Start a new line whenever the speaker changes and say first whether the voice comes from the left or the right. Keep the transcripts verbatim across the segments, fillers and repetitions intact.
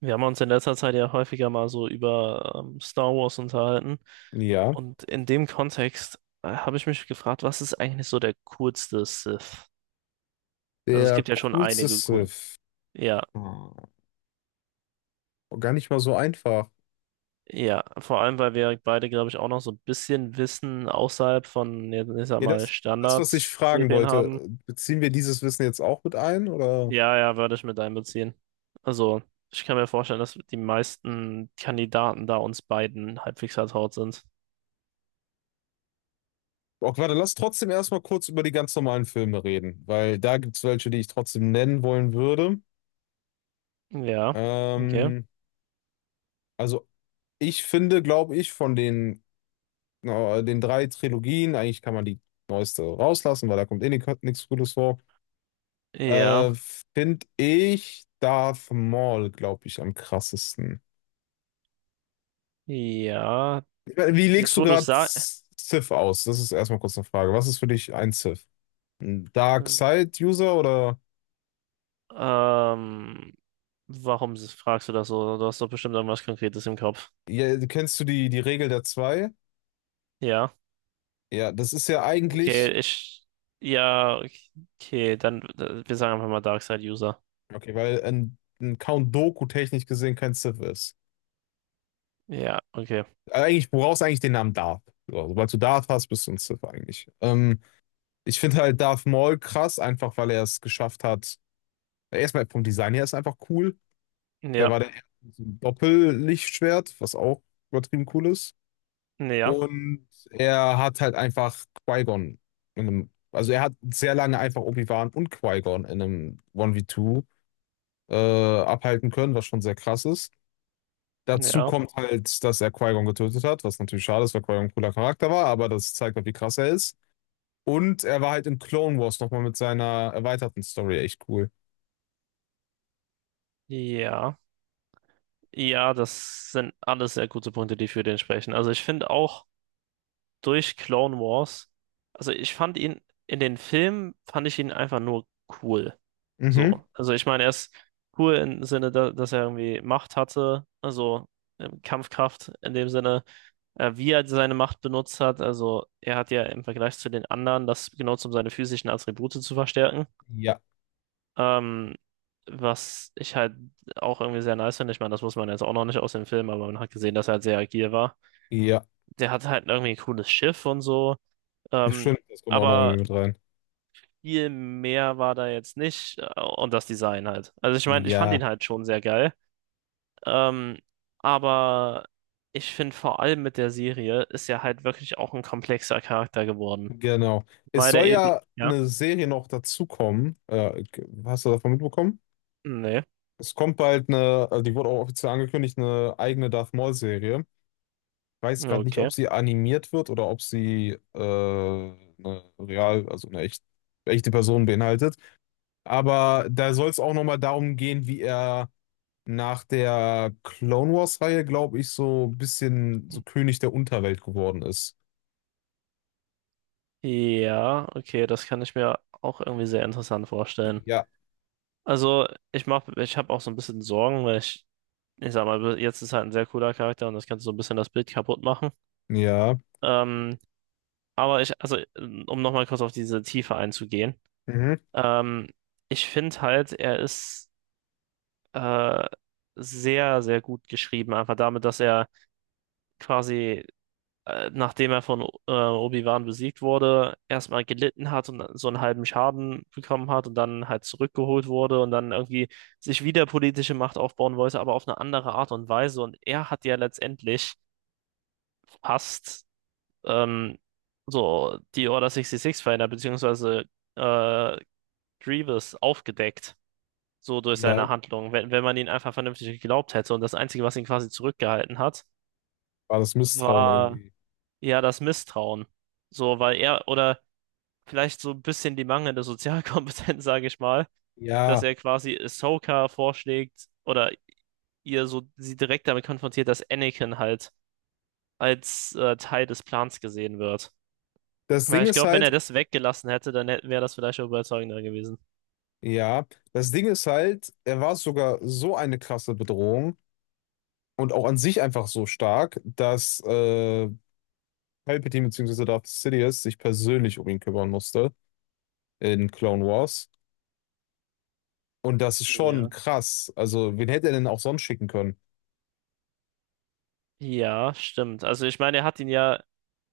right: Wir haben uns in letzter Zeit ja häufiger mal so über ähm, Star Wars unterhalten.
left: Ja,
right: Und in dem Kontext äh, habe ich mich gefragt, was ist eigentlich so der coolste Sith? Also es
left: der
right: gibt ja schon
left: coolste
right: einige coolen.
left: Sith.
right: Ja,
left: Ah, gar nicht mal so einfach.
right: ja. Vor allem, weil wir beide, glaube ich, auch noch so ein bisschen Wissen außerhalb von, jetzt ich sag
left: Ja,
right: mal,
left: das, das, was ich fragen
right: Standardserien
left: wollte,
right: haben.
left: beziehen wir dieses Wissen jetzt auch mit ein, oder?
right: Ja, ja, würde ich mit einbeziehen. Also, ich kann mir vorstellen, dass die meisten Kandidaten da uns beiden halbwegs vertraut sind.
left: Okay, warte, lass trotzdem erstmal kurz über die ganz normalen Filme reden, weil da gibt es welche, die ich trotzdem nennen wollen würde.
right: Ja, okay.
left: Ähm, also ich finde, glaube ich, von den, äh, den drei Trilogien, eigentlich kann man die neueste rauslassen, weil da kommt eh nichts Gutes vor,
right: Ja.
left: äh, finde ich Darth Maul, glaube ich, am krassesten.
right: Ja,
left: Wie legst
right: jetzt
left: du
right: wo du es
left: gerade
right: sagst,
left: Civ aus? Das ist erstmal kurz eine Frage. Was ist für dich ein Civ? Ein Dark Side User oder
right: ähm, warum s- fragst du das so? Du hast doch bestimmt irgendwas Konkretes im Kopf.
left: ja, kennst du die, die Regel der zwei?
right: Ja,
left: Ja, das ist ja
right: okay,
left: eigentlich,
right: ich, ja, okay, dann, äh, wir sagen einfach mal Darkside-User.
left: okay, weil ein, ein Count Doku technisch gesehen kein Civ ist.
right: Ja, okay,
left: Eigentlich, du brauchst eigentlich den Namen Darth. So, sobald du Darth hast, bist du ein Civ eigentlich. Ähm, ich finde halt Darth Maul krass, einfach weil er es geschafft hat. Erstmal vom Design her ist er einfach cool. Der
right: ja,
left: war der erste mit so einem Doppellichtschwert, was auch übertrieben cool ist.
right: ja,
left: Und er hat halt einfach Qui-Gon in einem, also er hat sehr lange einfach Obi-Wan und Qui-Gon in einem eins gegen zwei äh, abhalten können, was schon sehr krass ist. Dazu
right: ja,
left: kommt halt, dass er Qui-Gon getötet hat, was natürlich schade ist, weil Qui-Gon ein cooler Charakter war, aber das zeigt halt, wie krass er ist. Und er war halt in Clone Wars nochmal mit seiner erweiterten Story echt cool.
right: ja, ja, das sind alles sehr gute Punkte, die für den sprechen. Also ich finde auch, durch Clone Wars. Also ich fand ihn in den Filmen, fand ich ihn einfach nur cool.
left: Mhm.
right: So, also ich meine, er ist cool im Sinne, da, dass er irgendwie Macht hatte, also ähm, Kampfkraft in dem Sinne, äh, wie er seine Macht benutzt hat. Also er hat ja im Vergleich zu den anderen das genutzt, um seine physischen Attribute zu verstärken.
left: Ja,
right: Ähm, was ich halt auch irgendwie sehr nice finde. Ich meine, das muss man jetzt auch noch nicht aus dem Film, aber man hat gesehen, dass er halt sehr agil war.
left: ja,
right: Der hat halt irgendwie ein cooles Schiff und so. Ähm,
left: stimmt, das kommt auch noch irgendwie
right: aber
left: mit rein.
right: viel mehr war da jetzt nicht äh, und das Design halt. Also ich meine, ich fand
left: Ja.
right: ihn halt schon sehr geil. Ähm, aber ich finde vor allem mit der Serie ist er halt wirklich auch ein komplexer Charakter geworden.
left: Genau. Es
right: Weil er
left: soll
right: eben.
left: ja
right: Ja?
left: eine Serie noch dazukommen. Äh, hast du davon mitbekommen?
right: Nee.
left: Es kommt bald eine, also die wurde auch offiziell angekündigt, eine eigene Darth Maul-Serie. Weiß gerade nicht,
right: Okay.
left: ob sie animiert wird oder ob sie äh, eine real, also eine echt, echte Person beinhaltet. Aber da soll es auch nochmal darum gehen, wie er nach der Clone Wars-Reihe, glaube ich, so ein bisschen so König der Unterwelt geworden ist.
right: Ja, okay, das kann ich mir auch irgendwie sehr interessant vorstellen.
left: Ja.
right: Also, ich mach, ich habe auch so ein bisschen Sorgen, weil ich, ich sag mal, jetzt ist halt ein sehr cooler Charakter und das kannst du so ein bisschen das Bild kaputt machen.
left: Ja.
right: Ähm, Aber ich, also, äh, um nochmal kurz auf diese Tiefe einzugehen,
left: Mhm.
right: ähm, ich finde halt, er ist äh, sehr, sehr gut geschrieben, einfach damit, dass er quasi, äh, nachdem er von äh, Obi-Wan besiegt wurde, erstmal gelitten hat und so einen halben Schaden bekommen hat und dann halt zurückgeholt wurde und dann irgendwie sich wieder politische Macht aufbauen wollte, aber auf eine andere Art und Weise. Und er hat ja letztendlich fast ähm, so die Order sechsundsechzig-Feinde, beziehungsweise äh, Grievous aufgedeckt, so durch
left: Ja,
right: seine Handlung. Wenn, wenn man ihn einfach vernünftig geglaubt hätte. Und das Einzige, was ihn quasi zurückgehalten hat,
left: war das Misstrauen
right: war
left: irgendwie.
right: ja das Misstrauen. So, weil er, oder vielleicht so ein bisschen die mangelnde Sozialkompetenz, sage ich mal, dass
left: Ja,
right: er quasi Ahsoka vorschlägt oder ihr so sie direkt damit konfrontiert, dass Anakin halt als äh, Teil des Plans gesehen wird.
left: das
right: Ja,
left: Ding
right: ich
left: ist
right: glaube, wenn er
left: halt,
right: das weggelassen hätte, dann wäre das vielleicht auch überzeugender gewesen.
left: ja, das Ding ist halt, er war sogar so eine krasse Bedrohung und auch an sich einfach so stark, dass äh, Palpatine bzw. Darth Sidious sich persönlich um ihn kümmern musste in Clone Wars. Und das ist schon
right: Ja.
left: krass. Also, wen hätte er denn auch sonst schicken können?
right: Ja, stimmt. Also ich meine, er hat ihn ja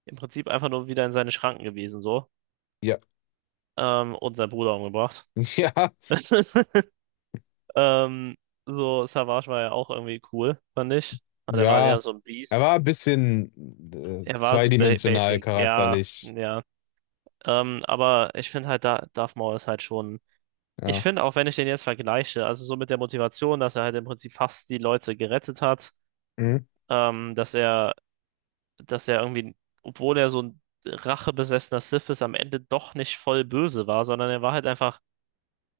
right: im Prinzip einfach nur wieder in seine Schranken gewiesen, so.
left: Ja,
right: Ähm, und seinen Bruder umgebracht.
left: ja,
right: Ähm, so, Savage war ja auch irgendwie cool, fand ich. Aber der war
left: ja.
right: eher so ein
left: Er
right: Beast.
left: war ein bisschen äh,
right: Er war so ba
left: zweidimensional
right: basic, ja,
left: charakterlich.
right: ja. Ähm, aber ich finde halt, da Darth Maul ist halt schon. Ich
left: Ja.
right: finde auch, wenn ich den jetzt vergleiche, also so mit der Motivation, dass er halt im Prinzip fast die Leute gerettet hat,
left: Hm?
right: ähm, dass er dass er irgendwie, obwohl er so ein rachebesessener Sith ist, am Ende doch nicht voll böse war, sondern er war halt einfach,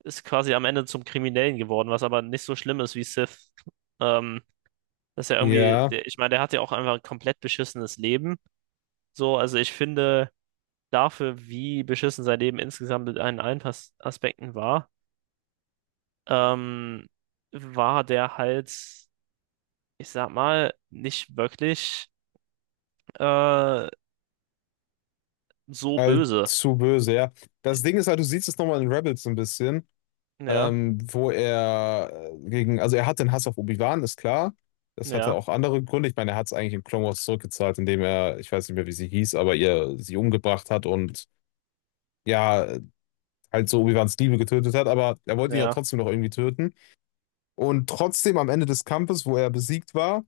right: ist quasi am Ende zum Kriminellen geworden, was aber nicht so schlimm ist wie Sith. Ähm, dass er irgendwie,
left: Ja,
right: der, ich meine, der hat ja auch einfach ein komplett beschissenes Leben. So, also ich finde, dafür, wie beschissen sein Leben insgesamt mit allen allen Pas- Aspekten war, ähm, war der halt, ich sag mal, nicht wirklich äh, so böse.
left: allzu böse, ja. Das Ding ist halt, du siehst es nochmal in Rebels ein bisschen.
right: Ja,
left: Ähm, wo er äh, gegen, also er hat den Hass auf Obi-Wan, ist klar. Das hatte
right: ja,
left: auch andere Gründe. Ich meine, er hat es eigentlich in Clone Wars zurückgezahlt, indem er, ich weiß nicht mehr, wie sie hieß, aber ihr sie umgebracht hat und ja, halt so Obi-Wans Liebe getötet hat, aber er wollte ihn ja
right: ja,
left: trotzdem noch irgendwie töten. Und trotzdem am Ende des Kampfes, wo er besiegt war,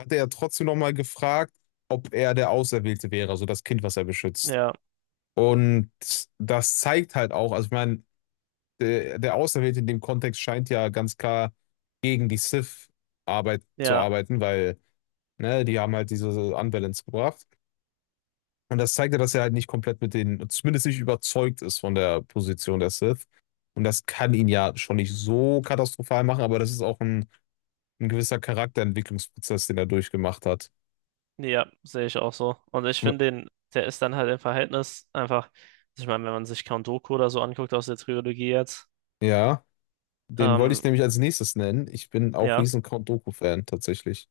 left: hat er ja trotzdem nochmal gefragt, ob er der Auserwählte wäre, also das Kind, was er beschützt.
right: ja.
left: Und das zeigt halt auch, also ich meine, der, der Auserwählte in dem Kontext scheint ja ganz klar gegen die Sith-Arbeit zu
right: Ja,
left: arbeiten, weil ne, die haben halt diese Unbalance gebracht. Und das zeigt ja, dass er halt nicht komplett mit den, zumindest nicht überzeugt ist von der Position der Sith. Und das kann ihn ja schon nicht so katastrophal machen, aber das ist auch ein, ein gewisser Charakterentwicklungsprozess, den er durchgemacht hat.
right: ja, sehe ich auch so. Und ich
left: W-
right: finde den, der ist dann halt im Verhältnis einfach, ich meine, wenn man sich Count Dooku oder so anguckt aus der Trilogie jetzt,
left: Ja, den wollte
right: ähm,
left: ich nämlich als nächstes nennen. Ich bin auch
right: ja,
left: riesen Count Dooku-Fan tatsächlich.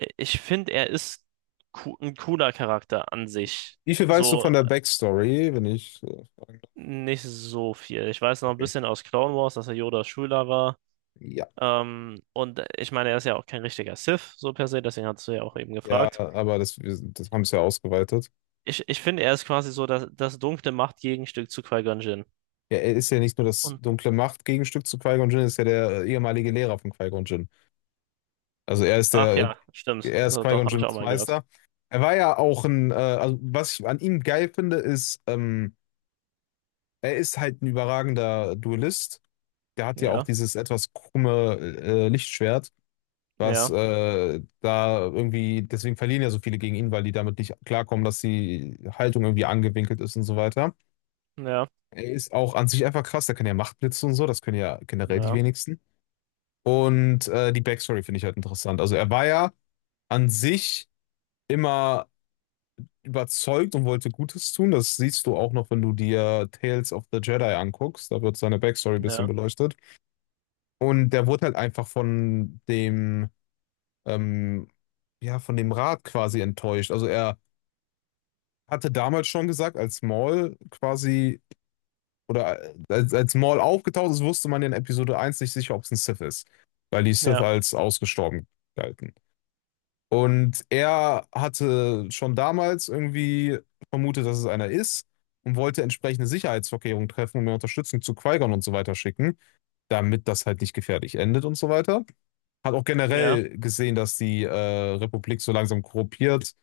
right: i- ich finde, er ist coo- ein cooler Charakter an sich.
left: Wie viel weißt du
right: So
left: von der Backstory, wenn ich äh, fragen darf?
right: nicht so viel. Ich weiß noch ein
left: Okay.
right: bisschen aus Clone Wars, dass er Yodas Schüler war.
left: Ja.
right: Ähm, und ich meine, er ist ja auch kein richtiger Sith, so per se, deswegen hast du ja auch eben
left: Ja,
right: gefragt.
left: aber das, wir, das haben es ja ausgeweitet.
right: Ich, ich finde, er ist quasi so das, das dunkle Machtgegenstück zu Qui-Gon Jinn.
left: Ja, er ist ja nicht nur das
right: Und
left: dunkle Macht-Gegenstück zu Qui-Gon Jinn, er ist ja der äh, ehemalige Lehrer von Qui-Gon Jinn. Also er ist
right: Ach
left: der, äh,
right: ja, stimmt.
left: er ist
right: So, doch,
left: Qui-Gon
right: habe ich auch
left: Jinns
right: mal gehört.
left: Meister. Er war ja auch ein, äh, also was ich an ihm geil finde, ist, ähm, er ist halt ein überragender Duellist. Der hat ja auch
right: Ja,
left: dieses etwas krumme äh, Lichtschwert, was
right: ja,
left: äh, da irgendwie, deswegen verlieren ja so viele gegen ihn, weil die damit nicht klarkommen, dass die Haltung irgendwie angewinkelt ist und so weiter.
right: ja,
left: Er ist auch an sich einfach krass. Der kann ja Machtblitze und so. Das können ja generell die
right: ja,
left: wenigsten. Und äh, die Backstory finde ich halt interessant. Also er war ja an sich immer überzeugt und wollte Gutes tun. Das siehst du auch noch, wenn du dir Tales of the Jedi anguckst. Da wird seine Backstory ein bisschen
right: ja,
left: beleuchtet. Und der wurde halt einfach von dem, ähm, ja, von dem Rat quasi enttäuscht. Also er hatte damals schon gesagt, als Maul quasi oder äh, als, als Maul aufgetaucht ist, wusste man in Episode eins nicht sicher, ob es ein Sith ist, weil die Sith
right: ja,
left: als ausgestorben galten. Und er hatte schon damals irgendwie vermutet, dass es einer ist und wollte entsprechende Sicherheitsvorkehrungen treffen und mehr Unterstützung zu Qui-Gon und so weiter schicken, damit das halt nicht gefährlich endet und so weiter. Hat auch
right: ja,
left: generell gesehen, dass die äh, Republik so langsam korrumpiert.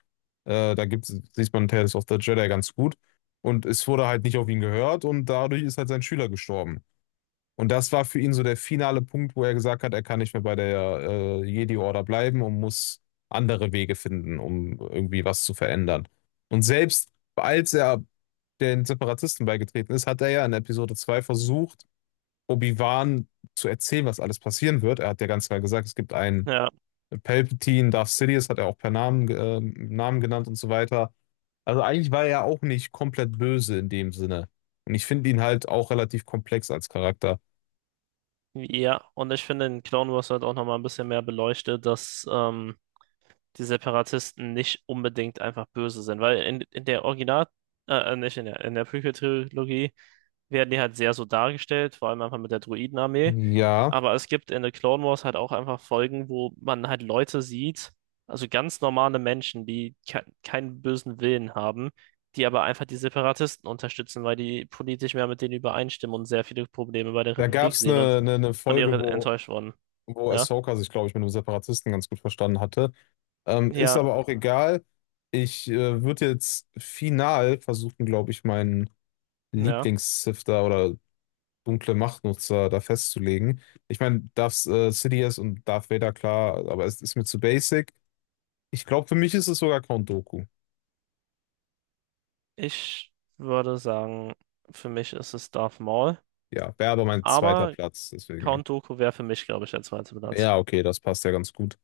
left: Äh, da gibt's, sieht man Tales of the Jedi ganz gut. Und es wurde halt nicht auf ihn gehört und dadurch ist halt sein Schüler gestorben. Und das war für ihn so der finale Punkt, wo er gesagt hat, er kann nicht mehr bei der äh, Jedi-Order bleiben und muss andere Wege finden, um irgendwie was zu verändern. Und selbst als er den Separatisten beigetreten ist, hat er ja in Episode zwei versucht, Obi-Wan zu erzählen, was alles passieren wird. Er hat ja ganz klar gesagt, es gibt einen
right: ja.
left: Palpatine, Darth Sidious hat er auch per Namen, äh, Namen genannt und so weiter. Also eigentlich war er ja auch nicht komplett böse in dem Sinne. Und ich finde ihn halt auch relativ komplex als Charakter.
right: Ja, und ich finde, in Clone Wars wird auch nochmal ein bisschen mehr beleuchtet, dass ähm, die Separatisten nicht unbedingt einfach böse sind. Weil in, in der Original, äh, äh, nicht in der, in der Prequel-Trilogie werden die halt sehr so dargestellt, vor allem einfach mit der Druidenarmee.
left: Ja.
right: Aber es gibt in The Clone Wars halt auch einfach Folgen, wo man halt Leute sieht, also ganz normale Menschen, die ke keinen bösen Willen haben, die aber einfach die Separatisten unterstützen, weil die politisch mehr mit denen übereinstimmen und sehr viele Probleme bei der
left: Da gab
right: Republik
left: es
right: sehen
left: eine,
right: und
left: eine, eine
right: von ihr
left: Folge, wo,
right: enttäuscht wurden.
left: wo
right: Ja,
left: Ahsoka sich, glaube ich, mit einem Separatisten ganz gut verstanden hatte. Ähm, ist
right: ja,
left: aber auch egal. Ich äh, würde jetzt final versuchen, glaube ich, meinen
right: ja.
left: Lieblings-Sifter oder dunkle Machtnutzer da festzulegen. Ich meine, Darth äh, Sidious und Darth Vader, klar, aber es ist mir zu basic. Ich glaube, für mich ist es sogar Count Dooku.
right: Ich würde sagen, für mich ist es Darth Maul,
left: Ja, wäre aber mein zweiter
right: aber
left: Platz, deswegen.
right: Count Dooku wäre für mich, glaube ich, der zweite Platz.
left: Ja, okay, das passt ja ganz gut.